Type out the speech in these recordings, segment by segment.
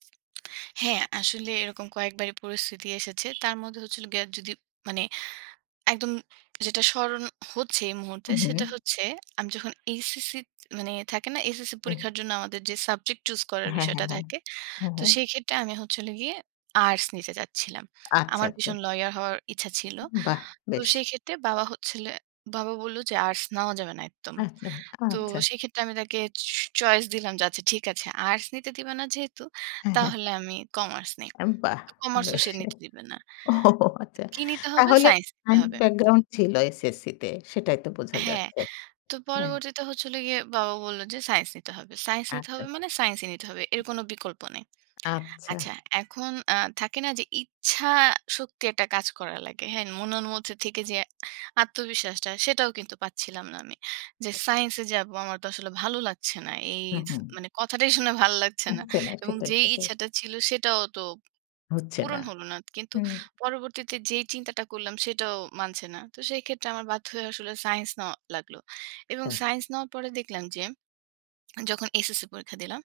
হ্যাঁ, আসলে এরকম কয়েকবারই পরিস্থিতি এসেছে। তার মধ্যে হচ্ছে হল গিয়ে যদি মানে একদম যেটা স্মরণ হচ্ছে এই মুহূর্তে। হু, সেটা হু। হচ্ছে, আমি যখন এসএসসি মানে থাকে না, এসএসসি হুম। পরীক্ষার জন্য আমাদের যে সাবজেক্ট চুস করার হ্যাঁ, বিষয়টা হ্যাঁ, হ্যাঁ। থাকে। হ্যাঁ, তো হ্যাঁ। সেই ক্ষেত্রে আমি হচ্ছে হল গিয়ে আর্টস নিতে চাচ্ছিলাম। আচ্ছা, আমার আচ্ছা। ভীষণ লইয়ার হওয়ার ইচ্ছা ছিল। বাহ! তো বেশ। সেই ক্ষেত্রে বাবা হচ্ছিল, বাবা বলল যে, "আর্টস নেওয়া যাবে না একদম।" আচ্ছা, তো আচ্ছা। সেক্ষেত্রে আমি তাকে চ চয়েস দিলাম যে, "আচ্ছা ঠিক আছে। আর্টস নিতে দিবে না যেহেতু। হ্যাঁ, হ্যাঁ। তাহলে আমি কমার্স নেই?" আরে বাহ! কমার্সও বেশ। সে নিতে দিবে না। ওহহো! আচ্ছা। কি নিতে হবে? তাহলে সাইন্স নিতে সাইন্স হবে। ব্যাকগ্রাউন্ড ছিল এসএসসিতে, সেটাই তো বোঝা হ্যাঁ। যাচ্ছে। তো হ্যাঁ। পরবর্তীতে হচ্ছে হল গিয়ে, বাবা বলল যে, "সাইন্স নিতে হবে। সায়েন্স নিতে হবে আচ্ছা। মানে, সাইন্সই নিতে হবে। এর কোনো বিকল্প নেই।" আচ্ছা। আচ্ছা। এখন আ থাকে না যে ইচ্ছা শক্তি একটা কাজ করা লাগে। হ্যাঁ? মনের মধ্যে থেকে যে আত্মবিশ্বাসটা সেটাও কিন্তু পাচ্ছিলাম না আমি। যে সাইন্স এ যাবো আমার তো আসলে ভালো লাগছে না। এই হু, থ হুম। মানে কথাটাই শুনে ভালো লাগছে না। আচ্ছা, না। এবং সেটাই, যেই সেটাই। ইচ্ছাটা ছিল, সেটাও তো হচ্ছে না। পূরণ হল না। কিন্তু হুম। পরবর্তীতে যেই চিন্তাটা করলাম সেটাও মানছে না। তো সেক্ষেত্রে আমার বাধ্য হয়ে আসলে সাইন্স নেওয়া লাগলো। এবং আচ্ছা। সাইন্স নেওয়ার পরে দেখলাম যে যখন এসএসসি পরীক্ষা দিলাম,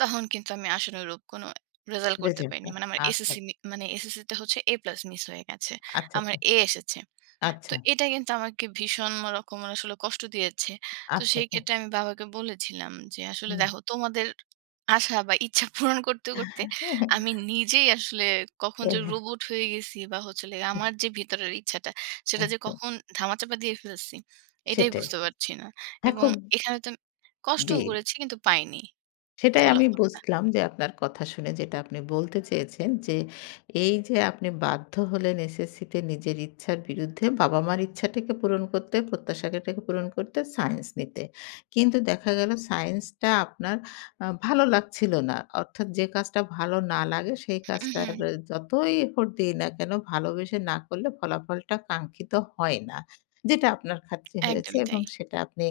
তখন কিন্তু আমি আশানুরূপ কোনো রেজাল্ট করতে [unintelligible] পারিনি। মানে আমার ।আচ্ছা। এসএসসি মানে এসএসসিতে হচ্ছে এ প্লাস মিস হয়ে গেছে। আচ্ছা, আমার আচ্ছা। এ এসেছে। তো আচ্ছা। এটা কিন্তু আমাকে ভীষণ রকমের আসলে কষ্ট দিয়েছে। তো আচ্ছা, সেই আচ্ছা। ক্ষেত্রে আমি বাবাকে বলেছিলাম যে, "আসলে হুম। দেখো। তোমাদের আশা বা ইচ্ছা পূরণ করতে, করতে আমি নিজেই আসলে কখন এ যে হ্যাঁ। রোবট হয়ে গেছি বা হচ্ছে হল গিয়ে হু। আমার যে ভিতরের ইচ্ছাটা। সেটা যে আচ্ছা। কখন ধামাচাপা দিয়ে ফেলছি। এটাই সেটাই। বুঝতে পারছি না। হ্যাঁ এবং খুব এখানে তো জি। কষ্টও করেছি কিন্তু পাইনি। সেটাই আমি ফলাফলটা।" বুঝলাম। যে, আপনার কথা শুনে যেটা আপনি বলতে চেয়েছেন যে, এইযে আপনি বাধ্য হলেন এসএসসিতে নিজের ইচ্ছার বিরুদ্ধে বাবা-মার ইচ্ছাটাকে পূরণ করতে, প্রত্যাশাটাকে পূরণ করতে। সায়েন্স নিতে। কিন্তু দেখা গেল সায়েন্সটা আপনার আ ভালো লাগছিল না। অর্থাৎ যে কাজটা ভালো না লাগে, সেই উ কাজটা হু। যতই এফোর্ট দেই না কেনো ভালোবেসে না করলে ফলাফলটা কাঙ্ক্ষিত হয় না। যেটা আপনার খাতিরে হয়েছে একদমই এবং তাই। সেটা আপনি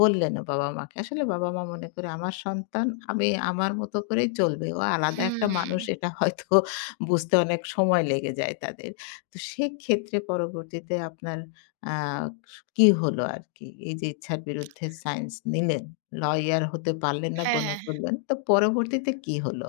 বললেনও বাবা-মাকে। আসলে বাবা-মা মনে করে, আমার সন্তান আমি আমার মত করেই চলবে। ও আলাদা একটা মানুষ হুম। এটা হয়তো বুঝতে অনেক সময় লেগে যায় তাদের। তো সেক্ষেত্রে পরবর্তীতে আপনার অ্যা স কি হলো আরকি? এইযে ইচ্ছার বিরুদ্ধে সাইন্স নিলেন, লইয়ার হতে পারলেন না হ্যাঁ, মনে হ্যাঁ, হ্যাঁ। করলেন। তো পরবর্তীতে কি হলো?